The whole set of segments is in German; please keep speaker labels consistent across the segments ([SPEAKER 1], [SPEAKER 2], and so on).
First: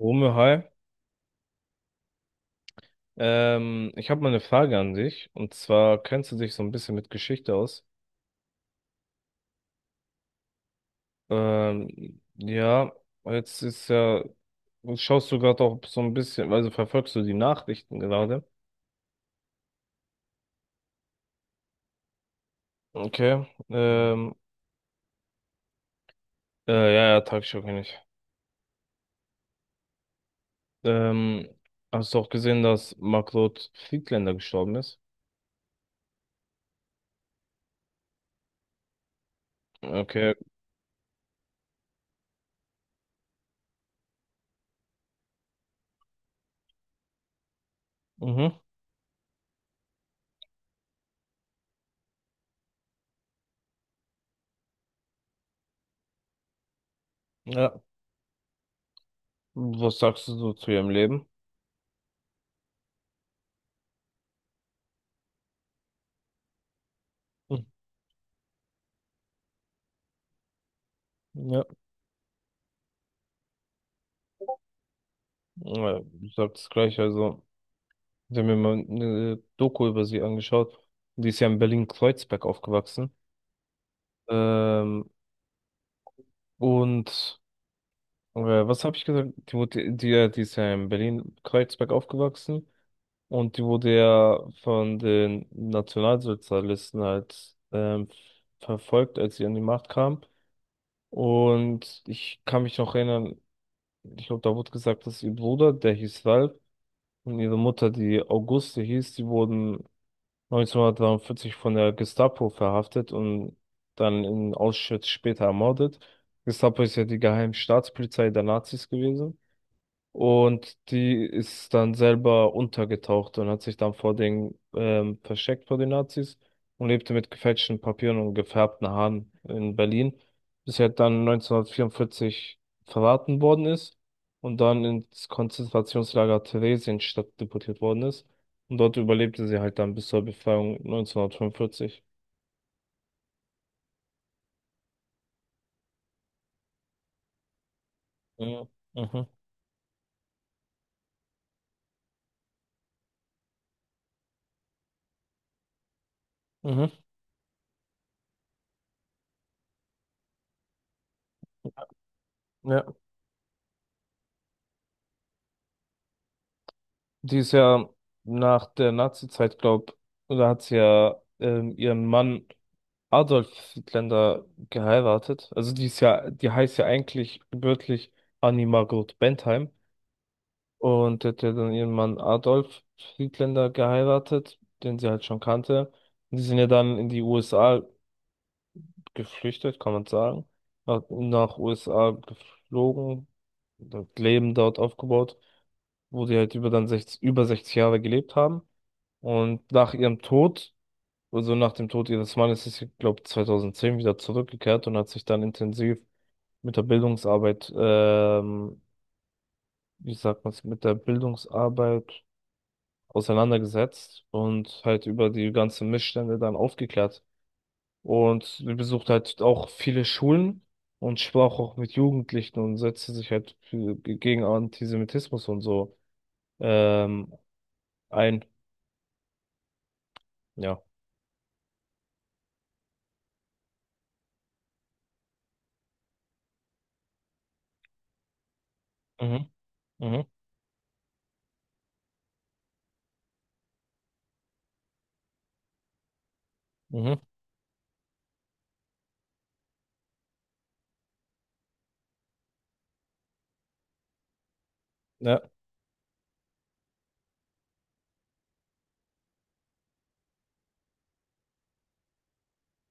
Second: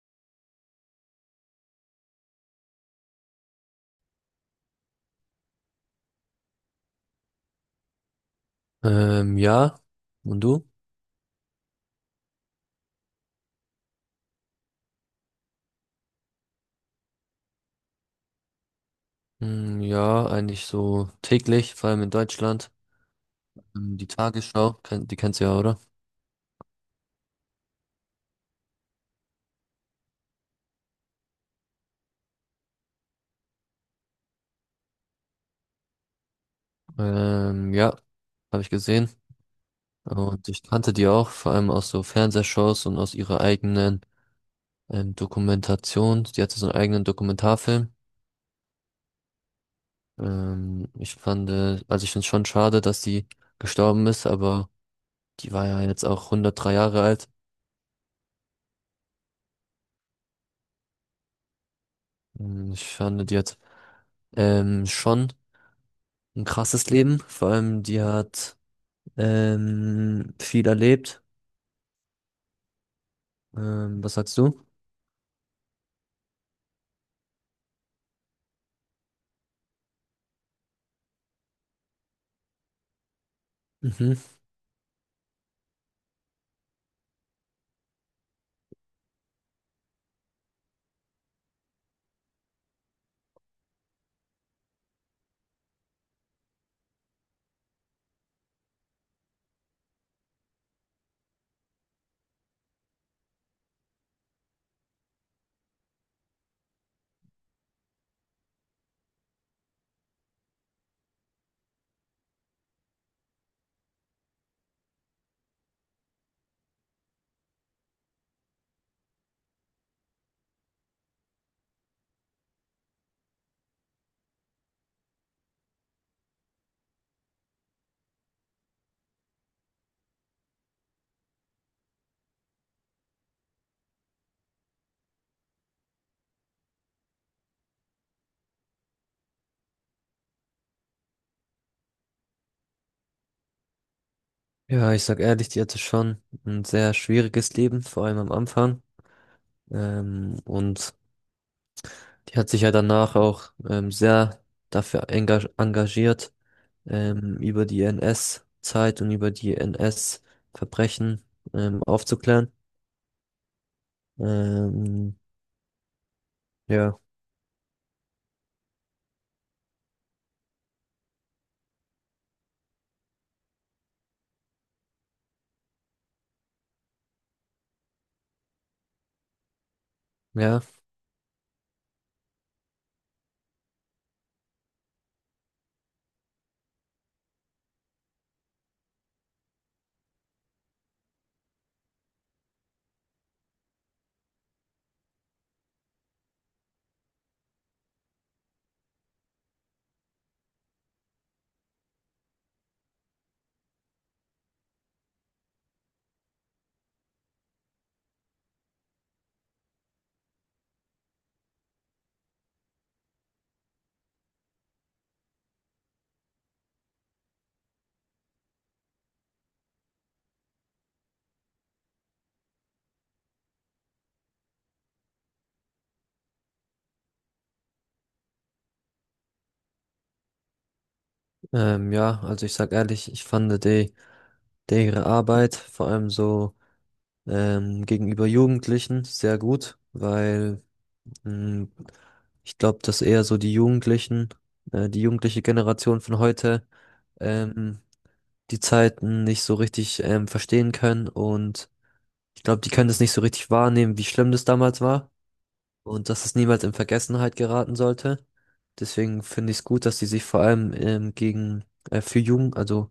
[SPEAKER 1] Rumme, hi. Ich habe mal eine Frage an dich. Und zwar kennst du dich so ein bisschen mit Geschichte aus?
[SPEAKER 2] Ja. Und du?
[SPEAKER 1] Ja, jetzt ist ja, schaust du gerade auch so ein bisschen, also verfolgst du die Nachrichten gerade?
[SPEAKER 2] Ja, eigentlich so täglich, vor allem in Deutschland.
[SPEAKER 1] Okay.
[SPEAKER 2] Die Tagesschau, die kennst du ja, oder?
[SPEAKER 1] Ja, ja, Tagesschau kenn ich. Ähm, Hast du auch gesehen, dass Margot Friedländer gestorben ist?
[SPEAKER 2] Ähm, ja, habe ich gesehen.
[SPEAKER 1] Okay.
[SPEAKER 2] Und ich kannte die auch, vor allem aus so Fernsehshows und aus ihrer eigenen Dokumentation. Die hatte so einen eigenen Dokumentarfilm.
[SPEAKER 1] Mhm.
[SPEAKER 2] Ich fand, also ich finde es schon schade, dass die gestorben ist, aber die war ja jetzt auch 103 Jahre alt.
[SPEAKER 1] Ja. Was sagst du so zu ihrem Leben?
[SPEAKER 2] Ich fand, die hat schon ein krasses Leben. Vor
[SPEAKER 1] Hm,
[SPEAKER 2] allem, die hat viel erlebt.
[SPEAKER 1] ja.
[SPEAKER 2] Was sagst du?
[SPEAKER 1] Ja, du sagst gleich, also. Ich habe mir mal eine Doku über sie angeschaut. Die ist ja in Berlin-Kreuzberg aufgewachsen.
[SPEAKER 2] Mhm.
[SPEAKER 1] Ähm, und äh, Was habe ich gesagt? Die ist ja in Berlin-Kreuzberg aufgewachsen und die wurde ja von den Nationalsozialisten halt verfolgt, als sie an die Macht kam. Und ich kann mich noch erinnern, ich glaube, da wurde gesagt, dass ihr Bruder, der hieß Ralf, und ihre Mutter, die Auguste hieß, die wurden 1943 von der Gestapo verhaftet und dann in Auschwitz später ermordet. Gestapo ist ja die geheime Staatspolizei der Nazis gewesen. Und die ist dann selber untergetaucht und hat sich dann vor den versteckt vor den Nazis und lebte mit gefälschten Papieren und gefärbten Haaren in Berlin, bis sie halt dann 1944 verraten worden ist und dann ins Konzentrationslager Theresienstadt deportiert worden ist. Und dort überlebte sie halt dann bis zur Befreiung 1945.
[SPEAKER 2] Ja, ich sag ehrlich, die hatte schon ein sehr schwieriges Leben, vor allem am
[SPEAKER 1] Ja,
[SPEAKER 2] Anfang.
[SPEAKER 1] mhm.
[SPEAKER 2] Und die hat sich ja danach auch sehr dafür engagiert,
[SPEAKER 1] Mhm.
[SPEAKER 2] über die NS-Zeit und über die NS-Verbrechen aufzuklären.
[SPEAKER 1] Ja.
[SPEAKER 2] Ähm, ja,
[SPEAKER 1] Die ist ja nach der Nazizeit, glaub, oder hat sie ja ihren Mann Adolf Hitler geheiratet. Also die ist ja, die heißt ja eigentlich gebürtig Annie Margot Bentheim
[SPEAKER 2] ja,
[SPEAKER 1] und hat ja dann ihren Mann Adolf Hitler geheiratet, den sie halt schon kannte. Und die sind ja dann in die USA geflüchtet, kann man sagen. Nach USA geflogen, dort Leben dort aufgebaut, wo die halt über dann 60, über 60 Jahre gelebt haben. Und nach ihrem Tod so nach dem Tod ihres Mannes ist sie, glaube 2010 wieder zurückgekehrt und hat sich dann intensiv mit der wie sagt man es, mit der Bildungsarbeit auseinandergesetzt und halt über die ganzen Missstände dann aufgeklärt. Und sie besucht halt auch viele Schulen und sprach auch mit Jugendlichen und setzte sich halt für, gegen Antisemitismus und so ähm, ein. Ja.
[SPEAKER 2] ja, also ich sag ehrlich, ich fand die ihre Arbeit, vor allem so gegenüber Jugendlichen sehr
[SPEAKER 1] Mhm.
[SPEAKER 2] gut,
[SPEAKER 1] Mhm.
[SPEAKER 2] weil mh, ich glaube, dass eher so die jugendliche Generation von heute
[SPEAKER 1] Mhm.
[SPEAKER 2] ähm, die Zeiten nicht so richtig verstehen können und ich glaube, die können das nicht so richtig wahrnehmen, wie schlimm das damals war
[SPEAKER 1] Ja.
[SPEAKER 2] und dass es niemals in Vergessenheit geraten sollte. Deswegen finde ich es gut, dass sie sich vor allem gegen für Jugend, also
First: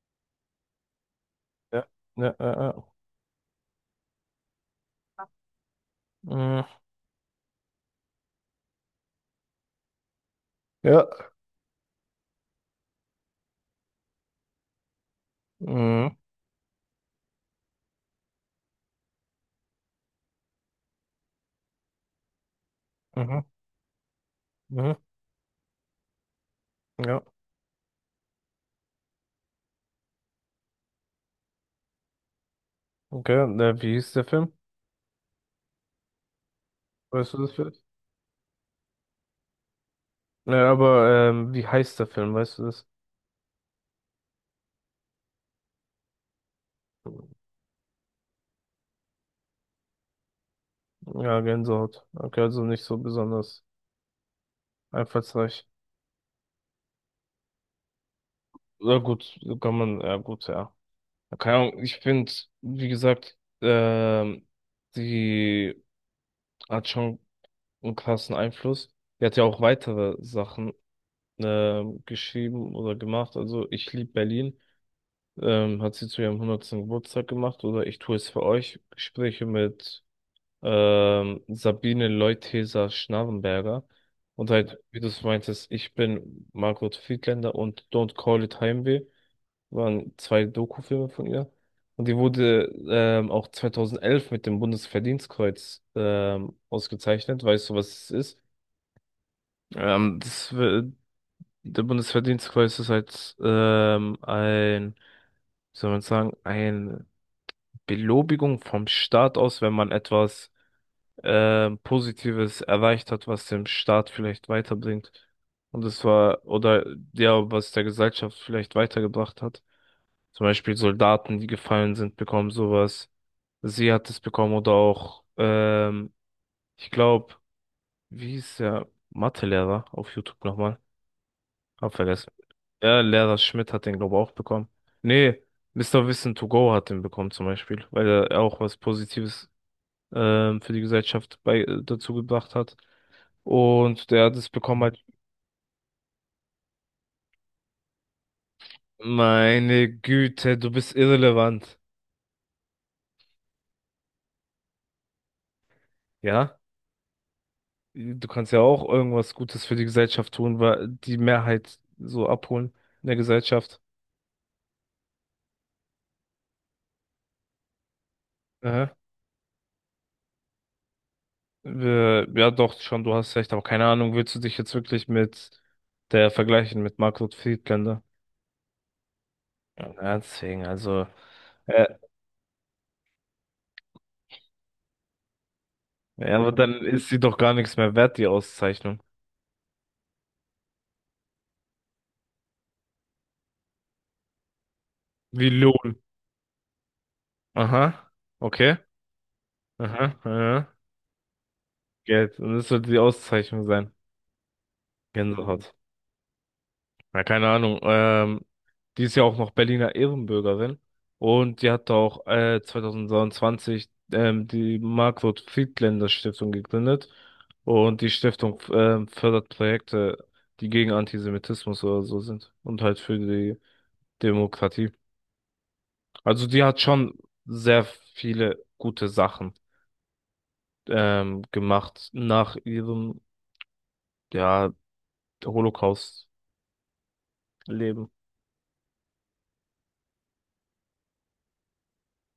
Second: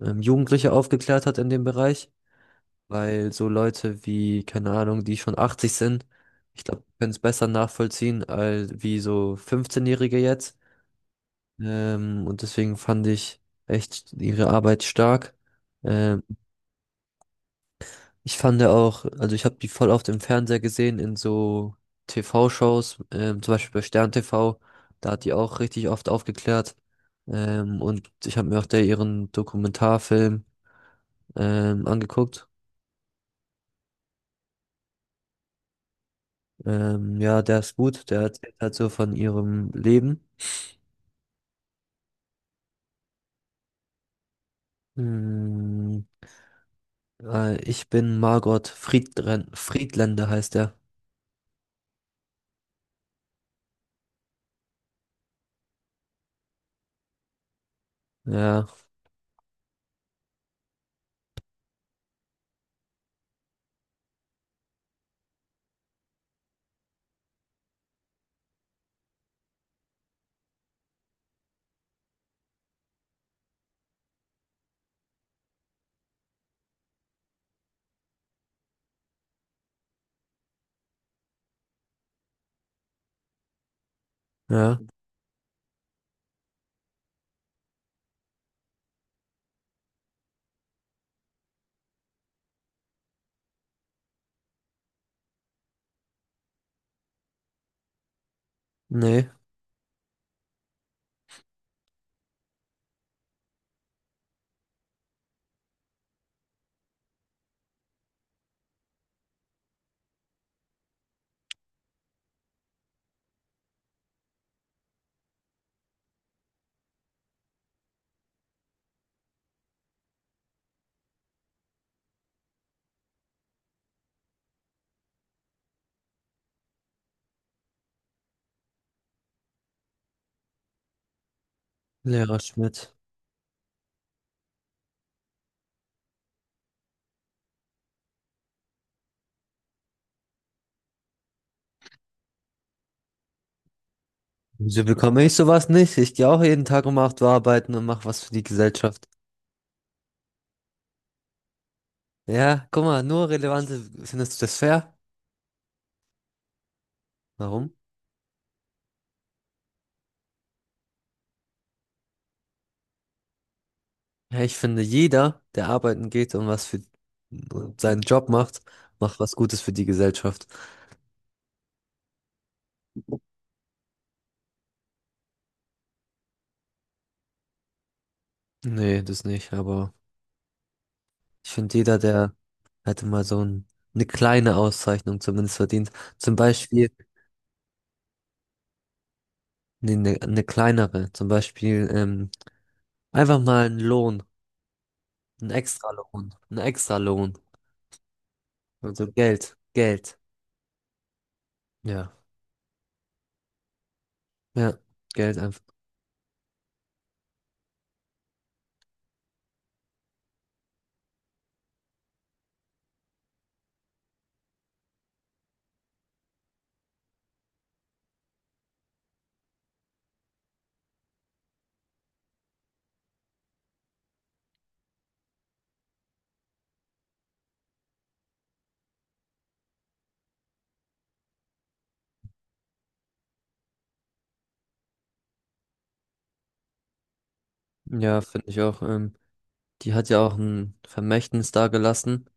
[SPEAKER 2] Jugendliche aufgeklärt hat in dem
[SPEAKER 1] Ja.
[SPEAKER 2] Bereich,
[SPEAKER 1] Ja. Ja. Ja. Ja.
[SPEAKER 2] weil so Leute wie, keine Ahnung, die schon 80 sind,
[SPEAKER 1] Mhm.
[SPEAKER 2] ich glaube, können es besser nachvollziehen als wie so 15-Jährige jetzt.
[SPEAKER 1] Ja.
[SPEAKER 2] Und deswegen fand ich echt ihre Arbeit stark.
[SPEAKER 1] Mhm,
[SPEAKER 2] Ähm, Ich fand ja auch, also ich habe die voll oft im Fernseher gesehen, in so TV-Shows,
[SPEAKER 1] mhm,
[SPEAKER 2] zum Beispiel bei Stern TV,
[SPEAKER 1] mhm,
[SPEAKER 2] da hat die auch richtig oft aufgeklärt.
[SPEAKER 1] ja,
[SPEAKER 2] Und ich habe mir auch da ihren Dokumentarfilm angeguckt.
[SPEAKER 1] okay. Und, äh, wie hieß der Film? Weißt du
[SPEAKER 2] Ja,
[SPEAKER 1] das
[SPEAKER 2] Der ist
[SPEAKER 1] vielleicht?
[SPEAKER 2] gut. Der erzählt halt so von ihrem Leben.
[SPEAKER 1] Ja, aber wie heißt der Film? Weißt du das?
[SPEAKER 2] Hm, Ich bin Margot Friedren Friedländer heißt er.
[SPEAKER 1] Ja, Gänsehaut. Okay, also nicht so besonders einfallsreich.
[SPEAKER 2] Ja,
[SPEAKER 1] Ja, gut, kann man, ja, gut, ja. Keine Ahnung, ich finde, wie gesagt, die hat schon einen krassen Einfluss. Die hat ja auch weitere Sachen geschrieben oder gemacht. Also, ich liebe Berlin. Hat sie zu ihrem hundertsten Geburtstag gemacht oder ich tue es für euch. Gespräche mit Sabine Leutheser-Schnarrenberger. Und halt,
[SPEAKER 2] ja.
[SPEAKER 1] wie du es meintest, ich bin Margot Friedländer und Don't Call It Heimweh waren zwei Dokufilme von ihr. Und die wurde auch 2011 mit dem Bundesverdienstkreuz ausgezeichnet. Weißt du, was es ist?
[SPEAKER 2] Nee,
[SPEAKER 1] Das, w- der Bundesverdienstkreuz ist halt ein, wie soll man sagen, ein Belobigung vom Staat aus, wenn man etwas Positives erreicht hat, was dem Staat vielleicht weiterbringt. Und das war, oder ja, was der Gesellschaft vielleicht weitergebracht hat. Zum Beispiel Soldaten, die gefallen sind, bekommen sowas. Sie hat es bekommen oder auch, ich glaube, wie hieß der Mathelehrer auf YouTube nochmal? Hab vergessen.
[SPEAKER 2] Lehrer Schmidt.
[SPEAKER 1] Ja, Lehrer Schmidt hat den, glaube ich, auch bekommen. Nee, Mister Wissen to go hat den bekommen zum Beispiel, weil er auch was Positives für die Gesellschaft bei, dazu gebracht hat. Und der hat es bekommen
[SPEAKER 2] Wieso
[SPEAKER 1] halt,
[SPEAKER 2] bekomme ich sowas nicht? Ich gehe auch jeden Tag um 8 Uhr arbeiten und mache was für die Gesellschaft.
[SPEAKER 1] meine Güte, du bist irrelevant.
[SPEAKER 2] Ja, guck mal, nur relevante, findest du das fair?
[SPEAKER 1] Ja,
[SPEAKER 2] Warum?
[SPEAKER 1] du kannst ja auch irgendwas Gutes für die Gesellschaft tun, weil die Mehrheit so abholen in der Gesellschaft.
[SPEAKER 2] Ja, ich finde, jeder, der arbeiten geht und was für seinen Job macht,
[SPEAKER 1] Aha.
[SPEAKER 2] macht was Gutes für die Gesellschaft.
[SPEAKER 1] Wir- Ja, doch, schon, du hast recht, aber keine Ahnung, willst du dich jetzt wirklich mit der vergleichen, mit Margot Friedländer?
[SPEAKER 2] Nee, das nicht, aber.
[SPEAKER 1] Ja, deswegen, also,
[SPEAKER 2] Ich finde,
[SPEAKER 1] äh,
[SPEAKER 2] jeder, der hätte mal eine kleine Auszeichnung zumindest verdient. Zum
[SPEAKER 1] ja, aber dann
[SPEAKER 2] Beispiel,
[SPEAKER 1] ist sie doch gar nichts mehr wert, die Auszeichnung.
[SPEAKER 2] nee, eine kleinere. Zum Beispiel, einfach mal
[SPEAKER 1] Wie
[SPEAKER 2] einen
[SPEAKER 1] lohn
[SPEAKER 2] Einen Extralohn.
[SPEAKER 1] aha, okay.
[SPEAKER 2] Also
[SPEAKER 1] Aha,
[SPEAKER 2] Geld.
[SPEAKER 1] ja.
[SPEAKER 2] Ja,
[SPEAKER 1] Geld. Und das sollte die Auszeichnung sein.
[SPEAKER 2] ja, Geld einfach.
[SPEAKER 1] Gänsehaut. Na, keine Ahnung. Die ist ja auch noch Berliner Ehrenbürgerin. Und die hat auch 2023 die Margot-Friedländer-Stiftung gegründet. Und die Stiftung fördert Projekte, die gegen Antisemitismus oder so sind. Und halt für die Demokratie. Also die hat schon sehr viele gute Sachen gemacht nach ihrem, ja, Holocaust. Leben.
[SPEAKER 2] Ja, finde ich auch. Die hat ja auch ein Vermächtnis dagelassen.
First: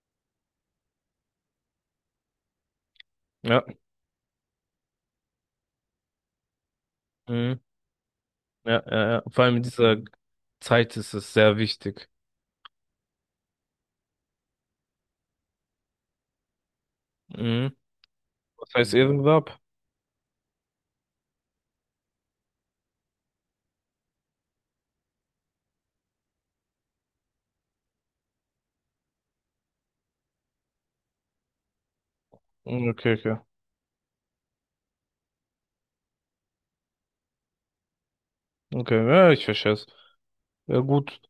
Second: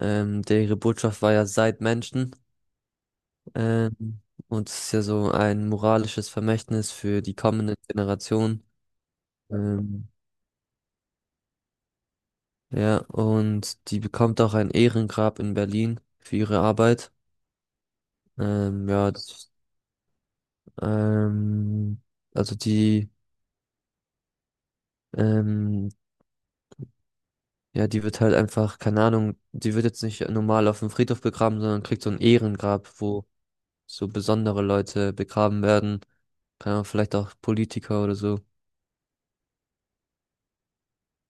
[SPEAKER 2] Der Ihre Botschaft war ja: seid Menschen.
[SPEAKER 1] Ja.
[SPEAKER 2] Ähm, und es ist ja so ein moralisches Vermächtnis für die
[SPEAKER 1] Mhm.
[SPEAKER 2] kommenden Generationen.
[SPEAKER 1] Ja, ja, ja. Vor allem in dieser
[SPEAKER 2] Ähm,
[SPEAKER 1] Zeit ist es sehr wichtig.
[SPEAKER 2] Ja, und die bekommt auch ein Ehrengrab in Berlin für ihre Arbeit.
[SPEAKER 1] Mhm. Was
[SPEAKER 2] Ähm,
[SPEAKER 1] heißt
[SPEAKER 2] ja, das,
[SPEAKER 1] Ehrengrab?
[SPEAKER 2] ähm, also die, ähm, ja, die wird halt einfach, keine Ahnung, die wird jetzt nicht normal auf dem Friedhof begraben, sondern kriegt so ein
[SPEAKER 1] Mhm,
[SPEAKER 2] Ehrengrab,
[SPEAKER 1] okay,
[SPEAKER 2] wo
[SPEAKER 1] okay.
[SPEAKER 2] so besondere Leute begraben werden. Keine Ahnung, vielleicht auch Politiker oder so.
[SPEAKER 1] Okay, ja, ich verstehe es. Ja, gut.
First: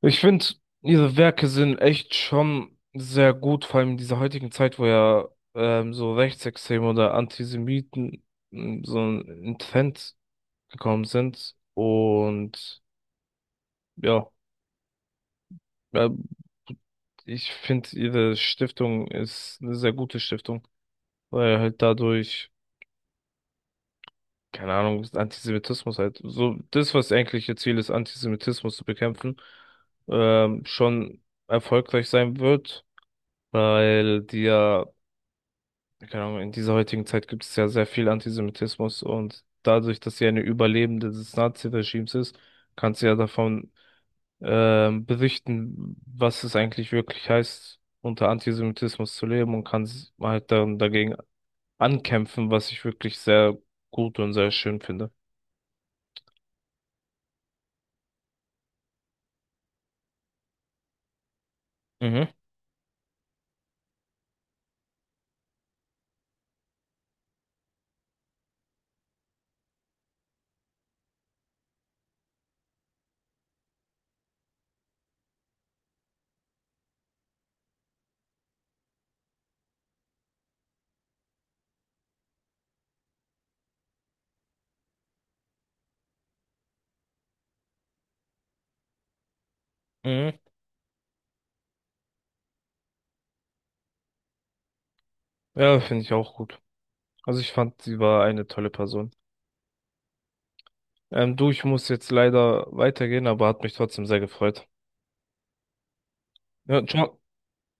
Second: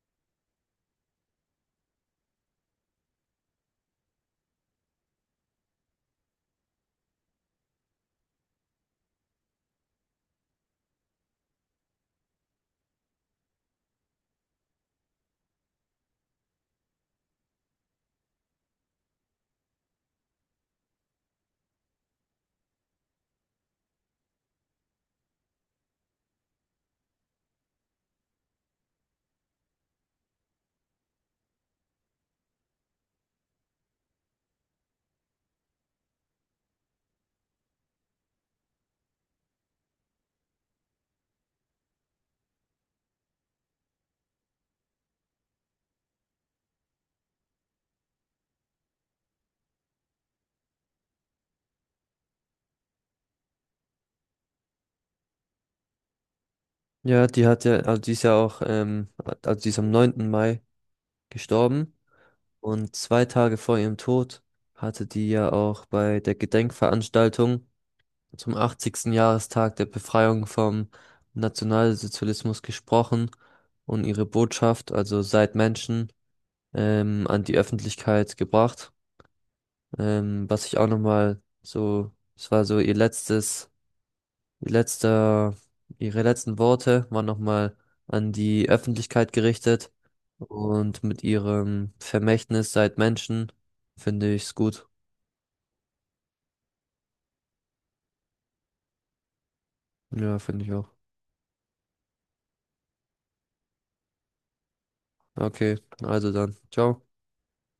[SPEAKER 1] Ich finde, ihre Werke sind echt schon sehr gut, vor allem in dieser heutigen Zeit, wo ja so Rechtsextreme oder Antisemiten mm, so ein Trend gekommen sind. Und ja, ähm, ich finde, ihre Stiftung ist eine sehr gute Stiftung, weil halt dadurch. Keine Ahnung, ist Antisemitismus halt. So, das, was eigentlich ihr Ziel ist, Antisemitismus zu bekämpfen, schon erfolgreich sein wird, weil die ja, keine Ahnung, in dieser heutigen Zeit gibt es ja sehr viel Antisemitismus und dadurch, dass sie eine Überlebende des Nazi-Regimes ist, kann sie ja davon berichten, was es eigentlich wirklich heißt, unter Antisemitismus zu leben und kann s- halt dann dagegen ankämpfen, was ich wirklich sehr gut und sehr schön finde.
[SPEAKER 2] Die ist ja auch, die ist am 9. Mai gestorben.
[SPEAKER 1] Mhm.
[SPEAKER 2] Und 2 Tage vor ihrem Tod hatte die ja auch bei der Gedenkveranstaltung zum 80. Jahrestag der Befreiung vom Nationalsozialismus gesprochen und ihre Botschaft, also seid Menschen, an die Öffentlichkeit gebracht. Was ich auch nochmal so, es war so ihr letztes Ihr letzter, ihre letzten Worte waren nochmal an die Öffentlichkeit gerichtet
[SPEAKER 1] Mhm.
[SPEAKER 2] und mit ihrem Vermächtnis seid Menschen finde ich's gut.
[SPEAKER 1] Ja, finde ich auch gut. Also ich fand, sie war eine tolle Person.
[SPEAKER 2] Ja, finde ich auch.
[SPEAKER 1] Du, ich muss jetzt leider weitergehen, aber hat mich trotzdem sehr gefreut.
[SPEAKER 2] Okay, also dann,
[SPEAKER 1] Ja,
[SPEAKER 2] ciao.
[SPEAKER 1] ciao.